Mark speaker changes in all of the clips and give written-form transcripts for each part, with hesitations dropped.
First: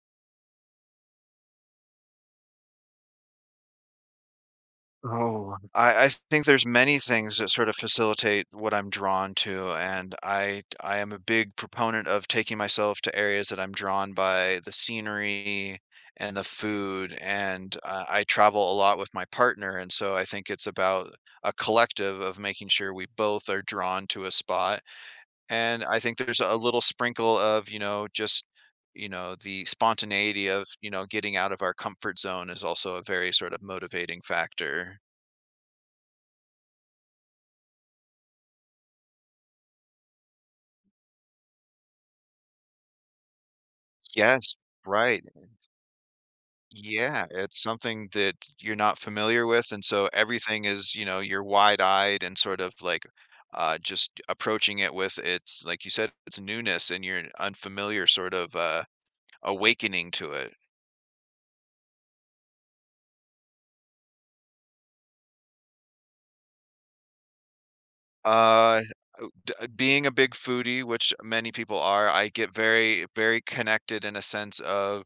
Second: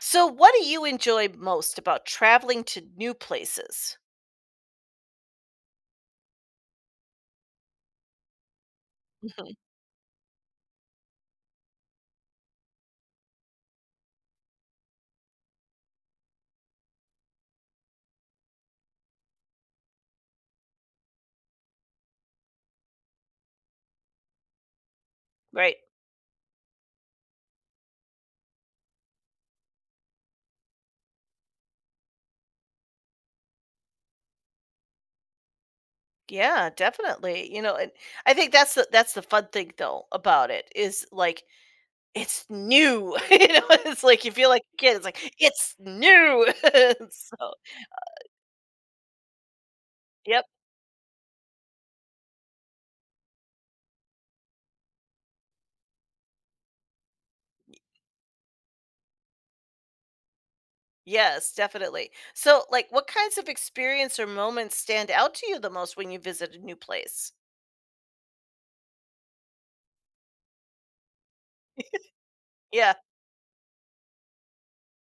Speaker 1: So, what do you enjoy most about traveling to new places?
Speaker 2: Oh, I think there's many things that sort of facilitate what I'm drawn
Speaker 1: Mhm.
Speaker 2: to, and I am a big proponent of taking myself to areas that I'm drawn by the scenery and the food, and I travel a lot with my partner, and so I think it's about a collective of making sure we both are drawn to a spot,
Speaker 1: Right.
Speaker 2: and I think there's a little sprinkle of just the spontaneity of getting out of our comfort zone is also a very sort of motivating factor.
Speaker 1: Yeah, definitely. And I think that's the fun thing though about it is it's new. It's like you feel
Speaker 2: Yes,
Speaker 1: like a kid. It's
Speaker 2: right.
Speaker 1: like it's new.
Speaker 2: Yeah,
Speaker 1: so,
Speaker 2: it's something that you're not familiar with, and so
Speaker 1: yep.
Speaker 2: everything is, you know, you're wide-eyed and sort of like just approaching it with its, like you said, its newness and your unfamiliar sort of awakening to it.
Speaker 1: Yes, definitely. So, like what kinds of experience or moments stand out to you the most when you visit a new place?
Speaker 2: Uh Being a big foodie, which many people are, I get
Speaker 1: Yeah.
Speaker 2: very, very connected in a sense of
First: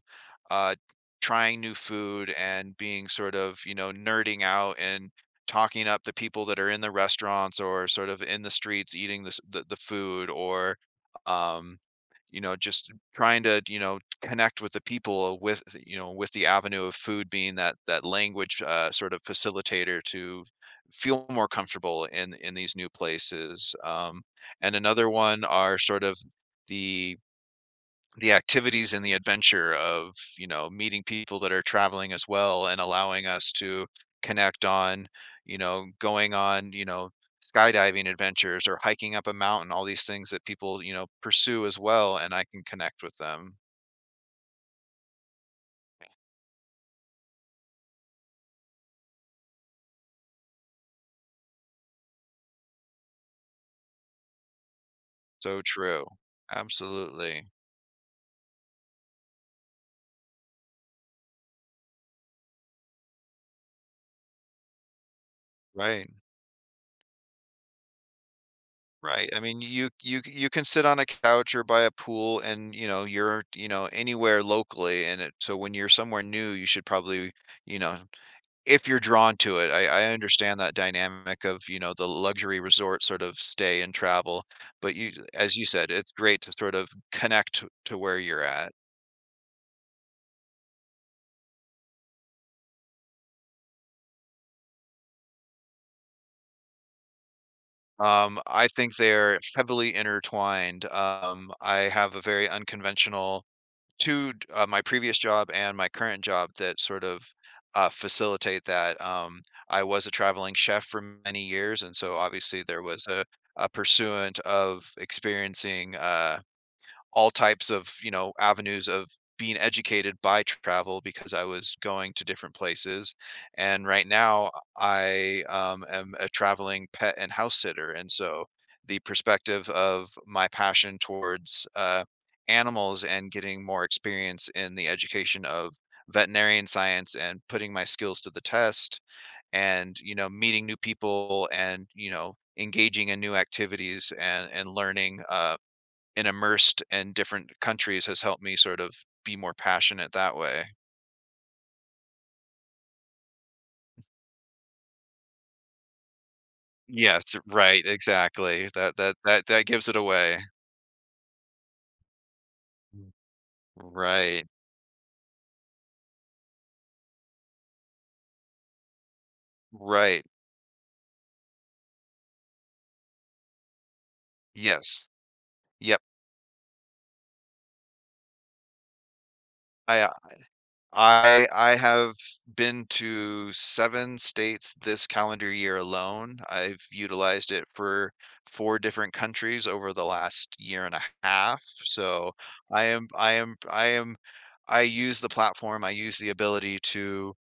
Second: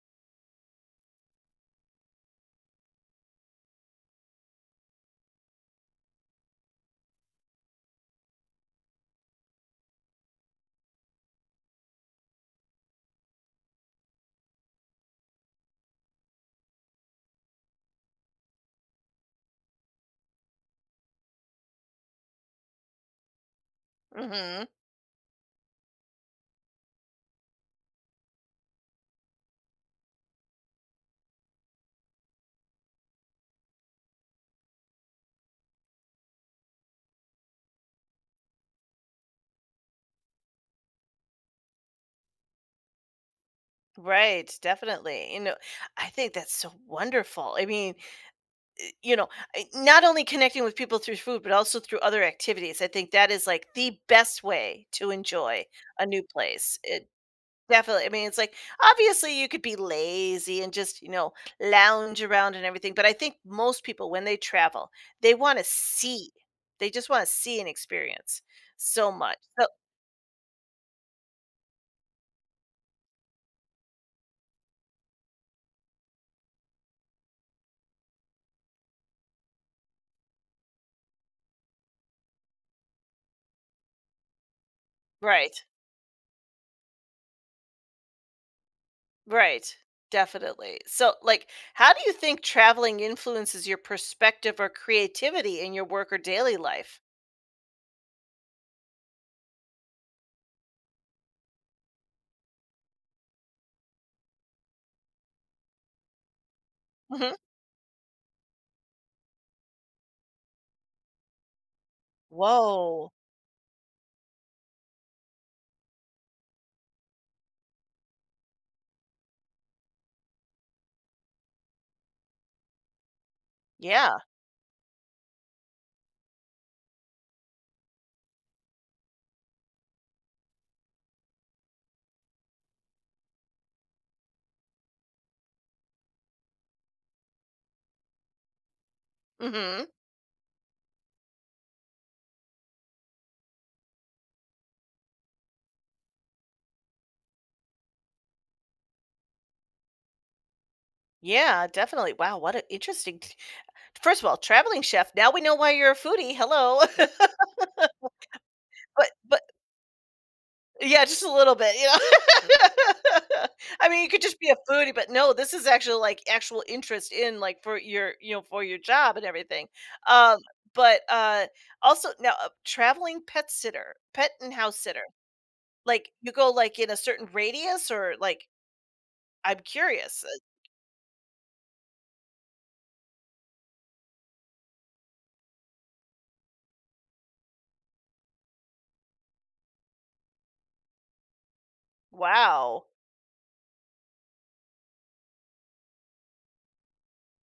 Speaker 2: uh, trying new food and being sort of, you know, nerding out and talking up the people that are in the restaurants or sort of in the streets eating this, the food, or um, you know, just trying to, you know, connect with the people with, you know, with the avenue of food being that language sort of facilitator to feel more comfortable in these new places.
Speaker 1: Hmm.
Speaker 2: And another one are sort of the the activities and the adventure of meeting people that are traveling as well and allowing us to connect on, going on, skydiving adventures or hiking up a mountain, all these things that people, you know, pursue as well, and I can connect with them.
Speaker 1: Right. Definitely. I think that's so wonderful. You know, I not only connecting with people through food, but also through other activities. I think that is, like, the best way to
Speaker 2: So
Speaker 1: enjoy a
Speaker 2: true.
Speaker 1: new place. It
Speaker 2: Absolutely.
Speaker 1: definitely it's like, obviously, you could be lazy and just, you know, lounge around and everything, but I think most people, when they travel, they wanna
Speaker 2: Right.
Speaker 1: see. They just wanna see and experience so
Speaker 2: Right.
Speaker 1: much.
Speaker 2: I mean,
Speaker 1: So
Speaker 2: you can sit on a couch or by a pool and, you know, you're, you know, anywhere locally and it, so when you're somewhere new, you should probably, you know, if you're drawn to it. I understand that dynamic of, you know, the luxury resort sort of stay and travel, but you,
Speaker 1: right,
Speaker 2: as you said, it's great to sort of connect to where you're at.
Speaker 1: right, definitely. So, like, how do you think traveling influences your perspective or creativity in your work or daily life?
Speaker 2: I think they're heavily intertwined. I have a very unconventional 2 d my previous job and my current job that sort of
Speaker 1: Mhm.
Speaker 2: facilitate that. I was a traveling chef for many years, and so obviously there was
Speaker 1: Whoa.
Speaker 2: a pursuant of experiencing all types of, you know, avenues of being educated by travel because I was going to different places. And right
Speaker 1: Yeah.
Speaker 2: now I am a traveling pet and house sitter. And so the perspective of my passion towards animals and getting more experience in the education of veterinarian science and putting my skills to the test
Speaker 1: Hmm.
Speaker 2: and, you know, meeting new people and, you know, engaging in new activities and learning and immersed in different countries has helped me sort of be more passionate that way.
Speaker 1: Yeah, definitely. Wow, what an interesting. T- first of all, traveling chef. Now we know why you're a foodie. Hello.
Speaker 2: Yes, right, exactly. That that
Speaker 1: But
Speaker 2: that that gives it away.
Speaker 1: yeah, just a little bit, you know. I mean, you could just
Speaker 2: Right.
Speaker 1: be a foodie, but no, this is actually like actual interest in like for your, you know, for your job and everything.
Speaker 2: Right.
Speaker 1: Um, but also now a traveling pet sitter, pet and house sitter.
Speaker 2: Yes. Yep.
Speaker 1: Like you go like in a certain radius or like I'm
Speaker 2: I uh,
Speaker 1: curious.
Speaker 2: I have been to 7 states this calendar year alone. I've utilized it for 4 different countries over the last year and a half. So, I
Speaker 1: Wow.
Speaker 2: am I am I am I use the platform, I use the ability to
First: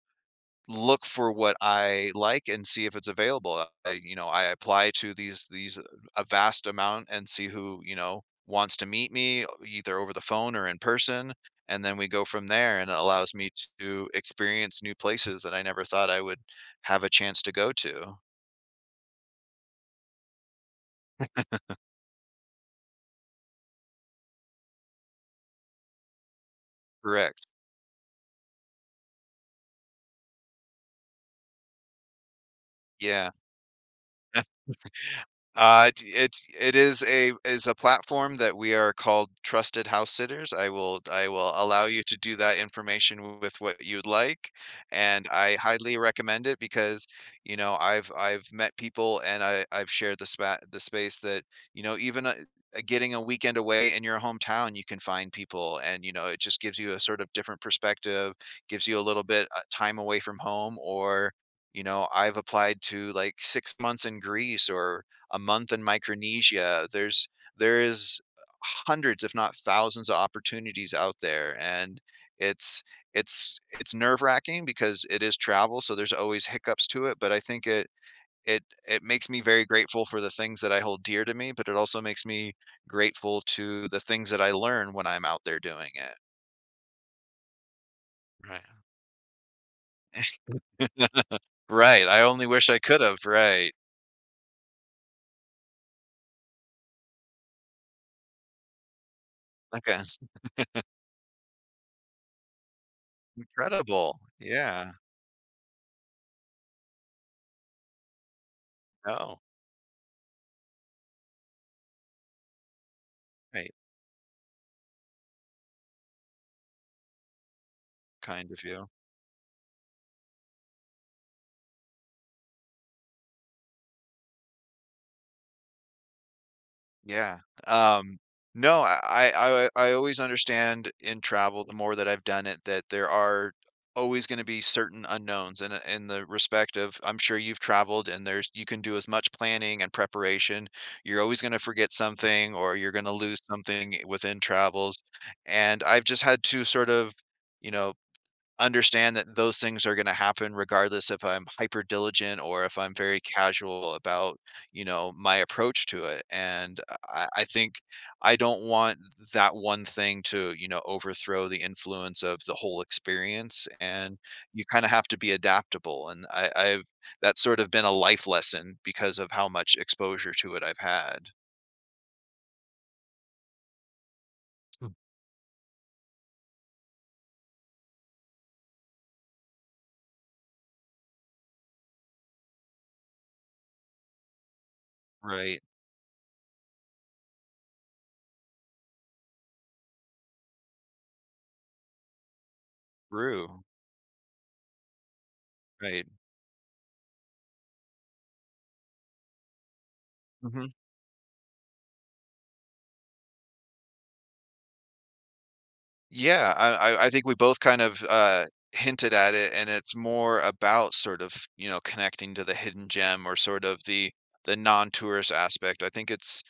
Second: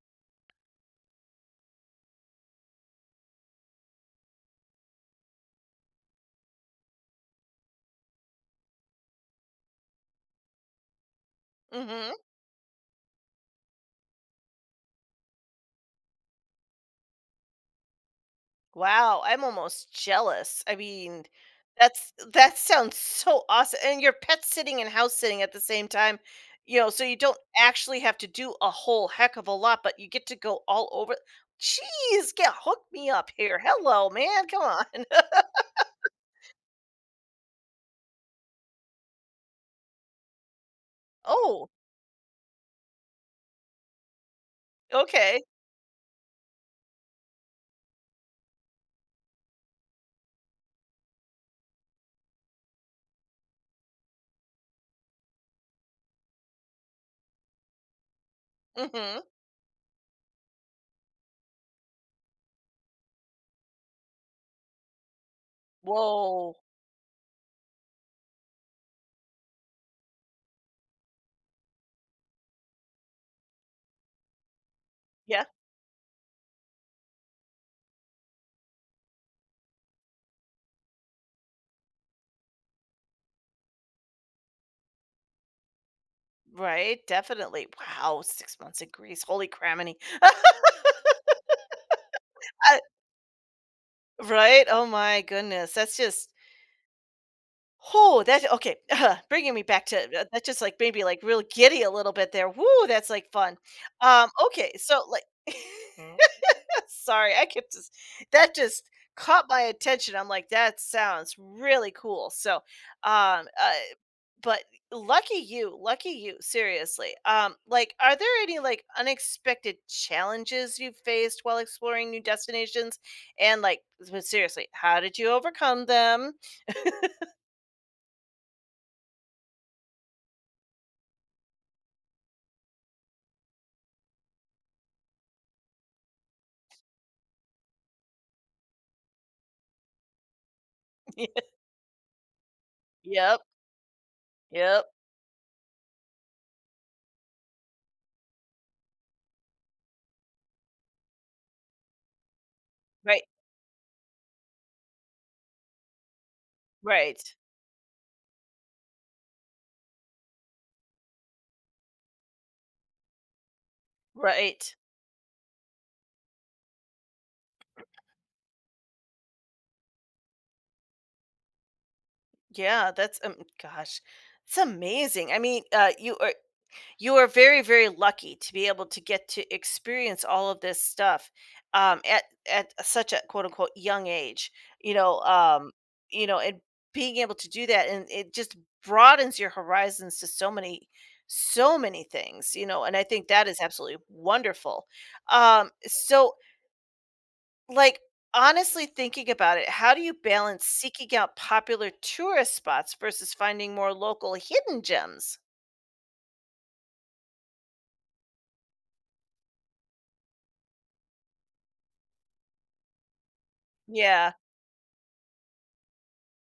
Speaker 2: look for what I like and see if it's available. I, you know, I apply to these a vast amount and see who, you know, wants to meet me either over the phone or in person, and then we
Speaker 1: Mhm.
Speaker 2: go from there. And it allows me to experience new places that I never thought I would have a chance to go to.
Speaker 1: Wow, I'm almost jealous. I mean, that sounds so awesome. And your pet sitting and house sitting at the same time, you know, so you don't
Speaker 2: Correct.
Speaker 1: actually have to do a whole heck of a lot, but you get to go all over. Jeez, get hook me up
Speaker 2: Yeah.
Speaker 1: here. Hello, man. Come on.
Speaker 2: It is a platform that we are called Trusted House Sitters. I will
Speaker 1: oh,
Speaker 2: allow you to do that information with what you'd like, and
Speaker 1: okay.
Speaker 2: I highly recommend it because, you know, I've met people and I've shared the space that, you know, even getting a weekend away in your hometown, you can find people and, you know, it just gives you a sort of different perspective, gives you a
Speaker 1: Mm-hmm.
Speaker 2: little bit time away from home. Or you know, I've applied to like 6 months in Greece or a month in
Speaker 1: Whoa.
Speaker 2: Micronesia. There is hundreds, if not thousands, of opportunities out there, and it's it's nerve wracking because it is
Speaker 1: Yeah.
Speaker 2: travel, so there's always hiccups to it. But I think it makes me very grateful for the things that I hold dear to me, but it also makes me grateful to the things that I learn when I'm out there doing it.
Speaker 1: Right. Definitely. Wow. Six
Speaker 2: Right.
Speaker 1: months in Greece. Holy craminy. I-
Speaker 2: Right. I only wish I could have. Right.
Speaker 1: right. Oh my goodness. That's just Oh, that okay. bringing me back
Speaker 2: Okay.
Speaker 1: to
Speaker 2: It's
Speaker 1: that, just like maybe like real giddy a little bit there. Woo, that's like fun.
Speaker 2: incredible.
Speaker 1: Okay,
Speaker 2: Yeah.
Speaker 1: so like, Mm. sorry, I kept just that just
Speaker 2: No.
Speaker 1: caught my attention. I'm like, that sounds really cool. So, um, uh,
Speaker 2: Right.
Speaker 1: but lucky you, seriously. Like, are there
Speaker 2: Kind
Speaker 1: any
Speaker 2: of
Speaker 1: like
Speaker 2: you.
Speaker 1: unexpected challenges you faced while exploring new destinations? And like, seriously, how did you overcome them?
Speaker 2: Yeah. Um, no, I always understand in travel, the more that I've done it, that there are always gonna be certain unknowns in a in the respect of, I'm sure you've traveled, and there's, you can do as much planning and preparation. You're always gonna forget something or you're gonna
Speaker 1: yep.
Speaker 2: lose something within
Speaker 1: Yep.
Speaker 2: travels, and I've just had to sort of, you know, understand that those things are going to happen regardless if I'm hyper diligent or if I'm very
Speaker 1: Right.
Speaker 2: casual about, you know, my approach to it. And
Speaker 1: Right.
Speaker 2: I think I don't want that one thing to, you know, overthrow the influence of the whole experience. And you
Speaker 1: Right.
Speaker 2: kind of have to be adaptable. And I've that's sort of been a life lesson because of how much exposure to it I've had.
Speaker 1: Yeah, that's um, gosh, it's amazing. I mean, you are very very lucky to be able to get to experience all of this stuff at such a quote unquote young age. You know,
Speaker 2: Right.
Speaker 1: um, you know, and being able to do that and it just broadens your horizons to so many things, you know, and I think that is
Speaker 2: True.
Speaker 1: absolutely wonderful. um
Speaker 2: Right.
Speaker 1: so Like, honestly thinking about it, how do you balance
Speaker 2: Mhm.
Speaker 1: seeking out popular tourist spots versus finding more local hidden gems?
Speaker 2: Yeah, I think we both kind of, hinted at it, and it's more about sort of, you know, connecting to the hidden gem or sort of
Speaker 1: Yeah,
Speaker 2: the non-tourist aspect. I think it's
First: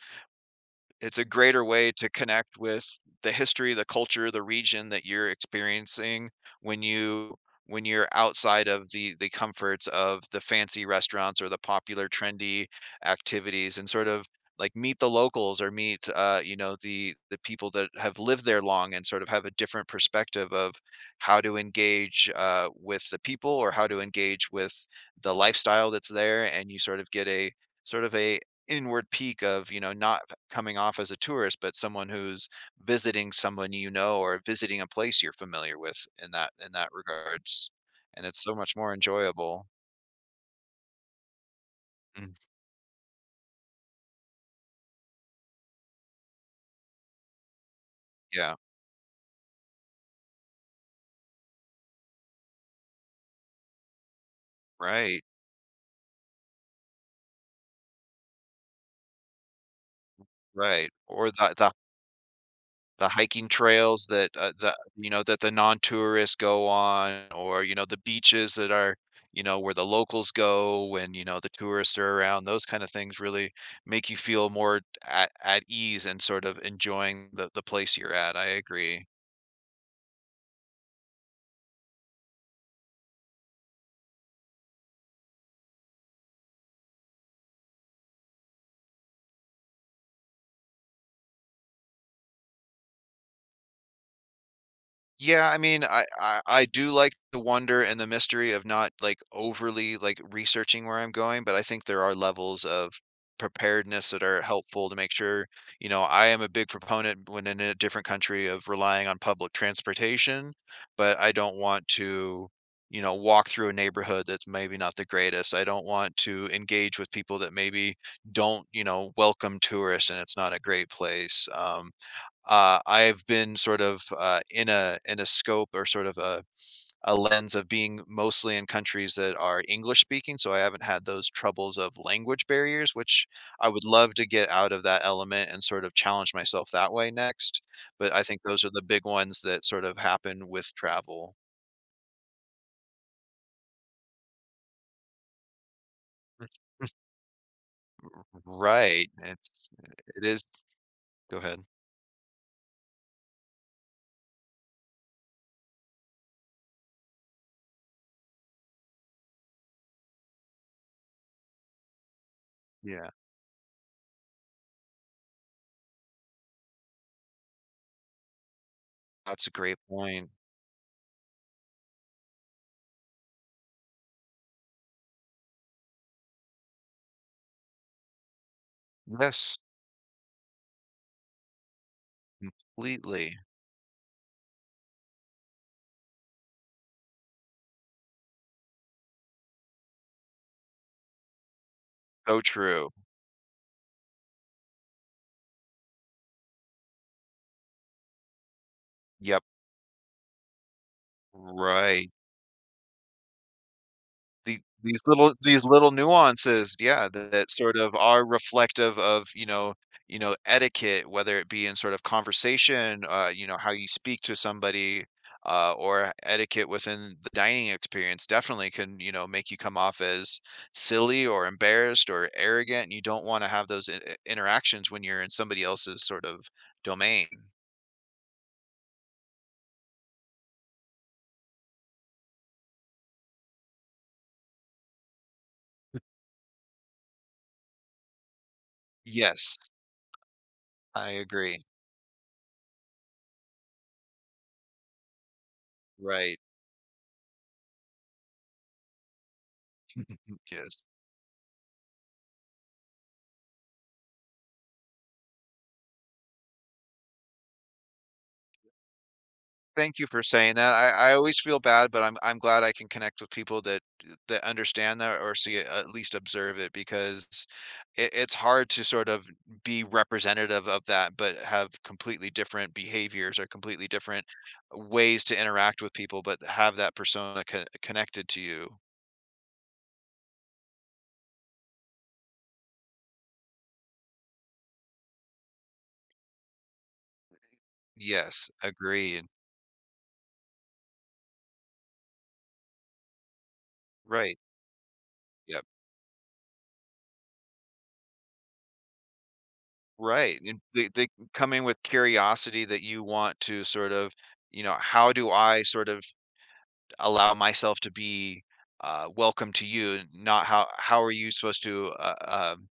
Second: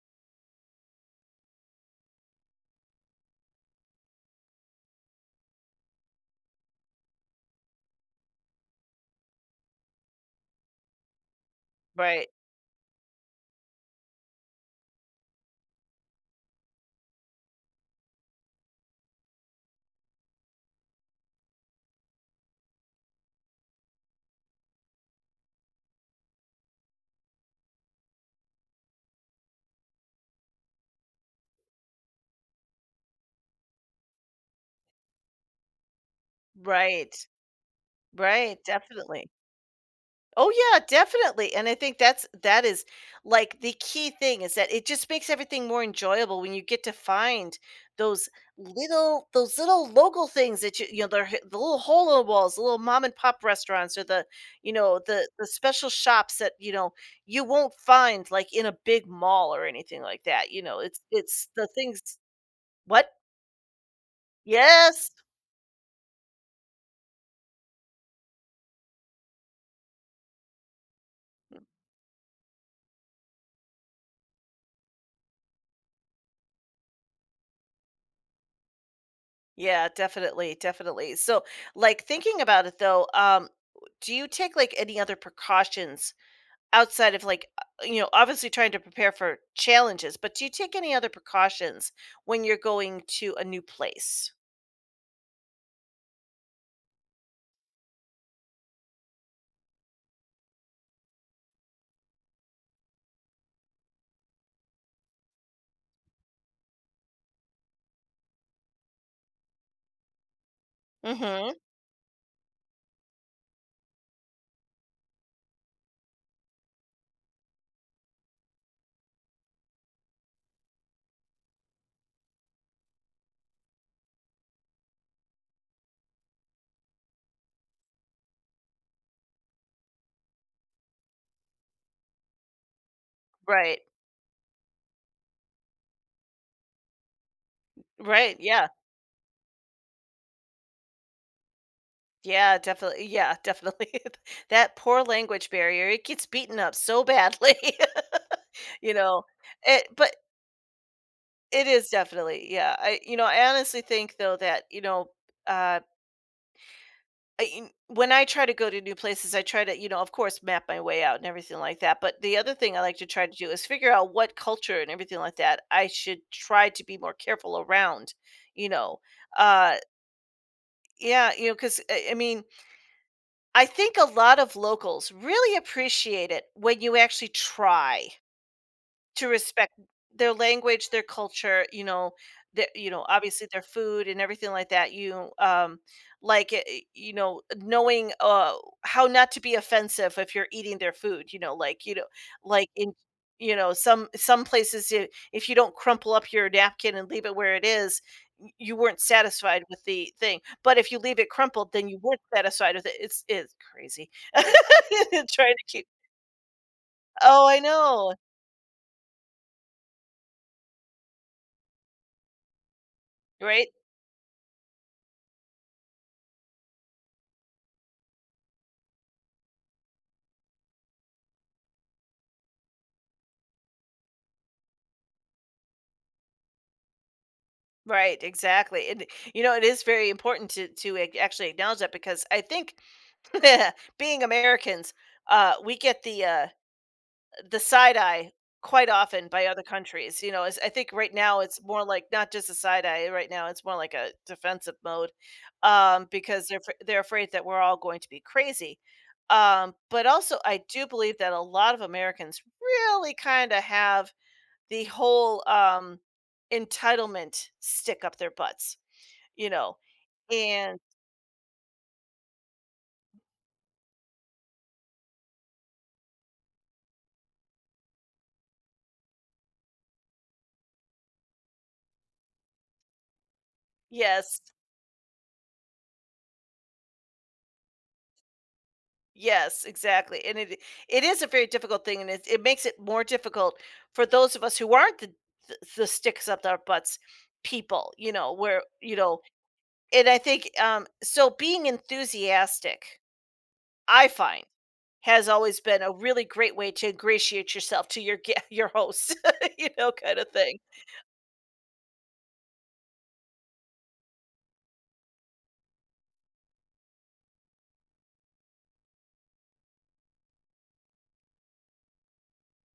Speaker 2: it's a greater way to connect with the history, the culture, the region that you're experiencing when you, when you're outside of the comforts of the fancy restaurants or the popular
Speaker 1: right,
Speaker 2: trendy activities, and sort of like meet the locals or meet, you know, the people that have lived there long and sort of have a different perspective of how to engage, with the people, or how to engage with the lifestyle that's there, and you sort of get a sort of a inward peak of, you know, not coming off as a tourist, but someone who's visiting someone you know, or visiting a place you're familiar with, in that
Speaker 1: right,
Speaker 2: regards. And it's so
Speaker 1: right,
Speaker 2: much more
Speaker 1: definitely.
Speaker 2: enjoyable.
Speaker 1: Oh yeah, definitely. And I think that's
Speaker 2: Mm,
Speaker 1: that is like the key thing is that it just makes everything more enjoyable when you get to find those
Speaker 2: yeah,
Speaker 1: those little local things that you know, the little hole in the walls, the little mom and pop restaurants, or the you know
Speaker 2: right,
Speaker 1: the special shops that you know you won't find like in a big mall or anything like that. You know,
Speaker 2: right. Or
Speaker 1: it's
Speaker 2: the
Speaker 1: the
Speaker 2: the
Speaker 1: things what?
Speaker 2: the hiking trails that, the you
Speaker 1: Yes.
Speaker 2: know, that the non-tourists go on, or you know the beaches that are, you know, where the locals go when, you know, the tourists are around. Those kind of things really make you feel more at ease and sort of enjoying the place you're at. I agree.
Speaker 1: Yeah, definitely, definitely. So, like thinking about it though, do you take like any other precautions outside of like you know, obviously trying to prepare for challenges, but do you take any other precautions when you're going to a new place?
Speaker 2: Yeah, I mean, I do like the wonder and the mystery of not like overly like researching where I'm going, but I think there are levels of preparedness that are helpful to make sure, you know, I am a big proponent when in a different country of relying on public transportation, but I
Speaker 1: Mhm.
Speaker 2: don't want to, you know, walk through a neighborhood that's maybe not the greatest. I don't want to engage with people that maybe don't, you know, welcome tourists and it's not a great place. I've been sort of in a scope or sort of a lens of being mostly in countries that are English speaking, so I haven't had those troubles of language barriers, which I
Speaker 1: Right.
Speaker 2: would love to get out of that element and sort of challenge myself that way next. But I
Speaker 1: Right.
Speaker 2: think those
Speaker 1: Yeah.
Speaker 2: are the big ones that sort of happen with travel.
Speaker 1: Yeah, definitely. Yeah, definitely. that poor language barrier, it gets beaten up so badly. you
Speaker 2: Right.
Speaker 1: know,
Speaker 2: It's
Speaker 1: it but
Speaker 2: it is. Go ahead.
Speaker 1: it is definitely. Yeah. I you know, I honestly think though that, you know, uh I in when I try to go to new places, I try to, you know, of course, map my way out and everything like that, but the other thing I like to
Speaker 2: Yeah,
Speaker 1: try to do is figure out what culture and everything like that I should try to be more careful around, you know?
Speaker 2: that's a
Speaker 1: Uh,
Speaker 2: great point.
Speaker 1: yeah, you know, 'cause, I mean, I think a lot of locals really appreciate it when you actually try. To
Speaker 2: Yes,
Speaker 1: respect their language, their culture, you know, the you know,
Speaker 2: completely.
Speaker 1: obviously their food and everything like that, you, like, you know, knowing, how not to be offensive if you're eating their food, you know,
Speaker 2: So
Speaker 1: like
Speaker 2: true.
Speaker 1: in you know, some places, I if you don't crumple up your napkin and leave it where it is, y you weren't
Speaker 2: Yep.
Speaker 1: satisfied with the thing, but if you leave it crumpled, then you
Speaker 2: Right.
Speaker 1: weren't satisfied with it. It's crazy.
Speaker 2: These little,
Speaker 1: Trying to keep
Speaker 2: nuances, yeah, that
Speaker 1: Oh,
Speaker 2: that
Speaker 1: I
Speaker 2: sort of
Speaker 1: know,
Speaker 2: are reflective of, you know, you know, etiquette, whether it be in sort of conversation, you know,
Speaker 1: right?
Speaker 2: how you speak to somebody, or etiquette within the dining experience, definitely can, you know, make you come off as silly or embarrassed or arrogant, and you don't wanna have those I interactions when you're in somebody else's sort of domain.
Speaker 1: Right, exactly. And you know, it is very important to actually acknowledge that because I think being Americans, we get the side eye quite often by
Speaker 2: Yes,
Speaker 1: other countries. You know, as I think
Speaker 2: I
Speaker 1: right now it's
Speaker 2: agree.
Speaker 1: more like not just a side eye. Right now, it's more like a defensive mode,
Speaker 2: Right.
Speaker 1: because they're afraid that we're all going to be crazy. But also, I
Speaker 2: Yes.
Speaker 1: do believe that a lot of Americans really kind of have the whole entitlement stick up their butts, you know,
Speaker 2: Thank you for saying that.
Speaker 1: and
Speaker 2: I always feel bad, but I'm glad I can connect with people that understand that or see it, at least observe it, because it's hard to sort of be representative of that, but have completely different behaviors or completely different
Speaker 1: yes,
Speaker 2: ways to interact with people, but have that persona connected to you.
Speaker 1: yes, exactly. And it is a very difficult thing, and it makes it more difficult for those of us who aren't the sticks up our butts people, you know,
Speaker 2: Yes,
Speaker 1: where you know.
Speaker 2: agreed.
Speaker 1: And I think, being enthusiastic, I
Speaker 2: Right.
Speaker 1: find, has always
Speaker 2: Yep.
Speaker 1: been a really great way to ingratiate yourself to your your host, you know, kind of
Speaker 2: Right.
Speaker 1: thing.
Speaker 2: And they come in with curiosity that you want to sort of, you know, how do I sort of allow myself to be, welcome to you, not how are you supposed to uh, um,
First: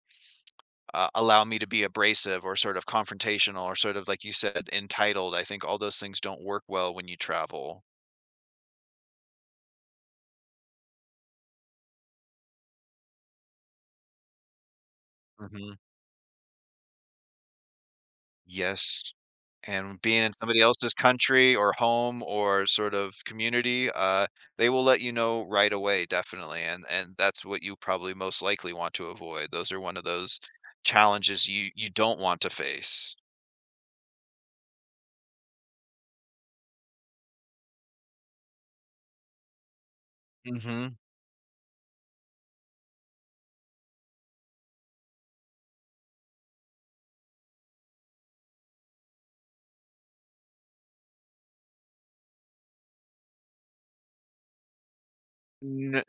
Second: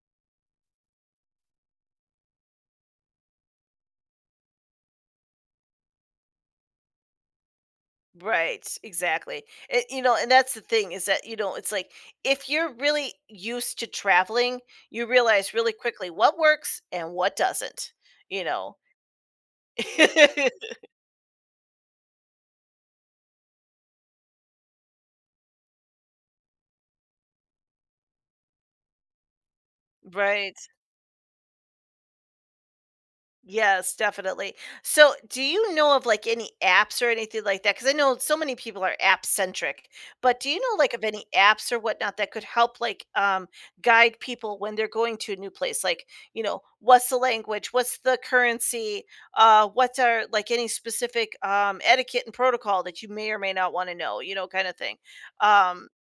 Speaker 2: uh, allow me to be abrasive or sort of confrontational or sort of, like you said, entitled. I think all those things don't work well when you travel.
Speaker 1: Right, exactly. It, you know, and that's the thing, is that, you know, it's like if you're really used to traveling, you realize really
Speaker 2: Hmm
Speaker 1: quickly what works and what doesn't, you know.
Speaker 2: Yes, and being in somebody else's country or home or sort of community, they will let you know right away, definitely, and that's what you probably most likely want to avoid. Those are one of those
Speaker 1: right.
Speaker 2: challenges you don't want to face.
Speaker 1: Yes, definitely. So, do you know of like any apps or anything like that? Because I know so many people are app centric, but do you know like
Speaker 2: Hmm
Speaker 1: of any apps or whatnot that could help like guide people when they're going to a new place? Like, you know, what's the language? What's the currency? What are like any specific etiquette and protocol that you may or may not want to know? You know, kind of thing. Um,
Speaker 2: N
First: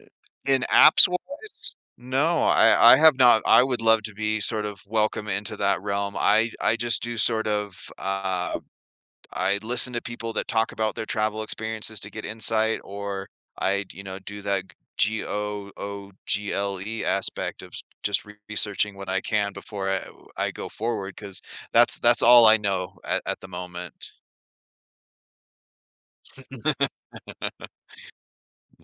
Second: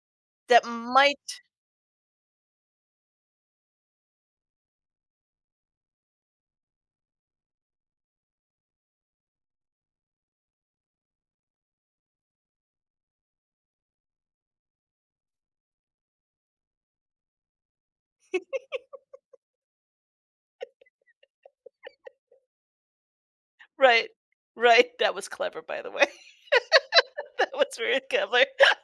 Speaker 1: that
Speaker 2: In
Speaker 1: might
Speaker 2: apps-wise? No, I have not. I would love to be sort of welcome into that realm. I just do sort of, I listen to people that talk about their travel experiences to get insight, or I, you know, do that Google aspect of researching what I can before I go forward, because that's all I know at the
Speaker 1: right.
Speaker 2: moment.
Speaker 1: Right, that was clever, by the way. That was very clever.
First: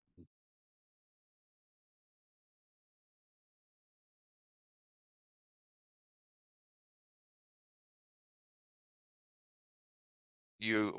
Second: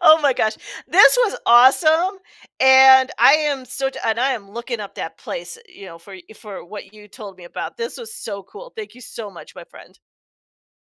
Speaker 1: Oh my gosh. This was awesome, and I am looking up that place, you know, for what you told me about. This was so cool. Thank you so much, my friend.
Speaker 2: You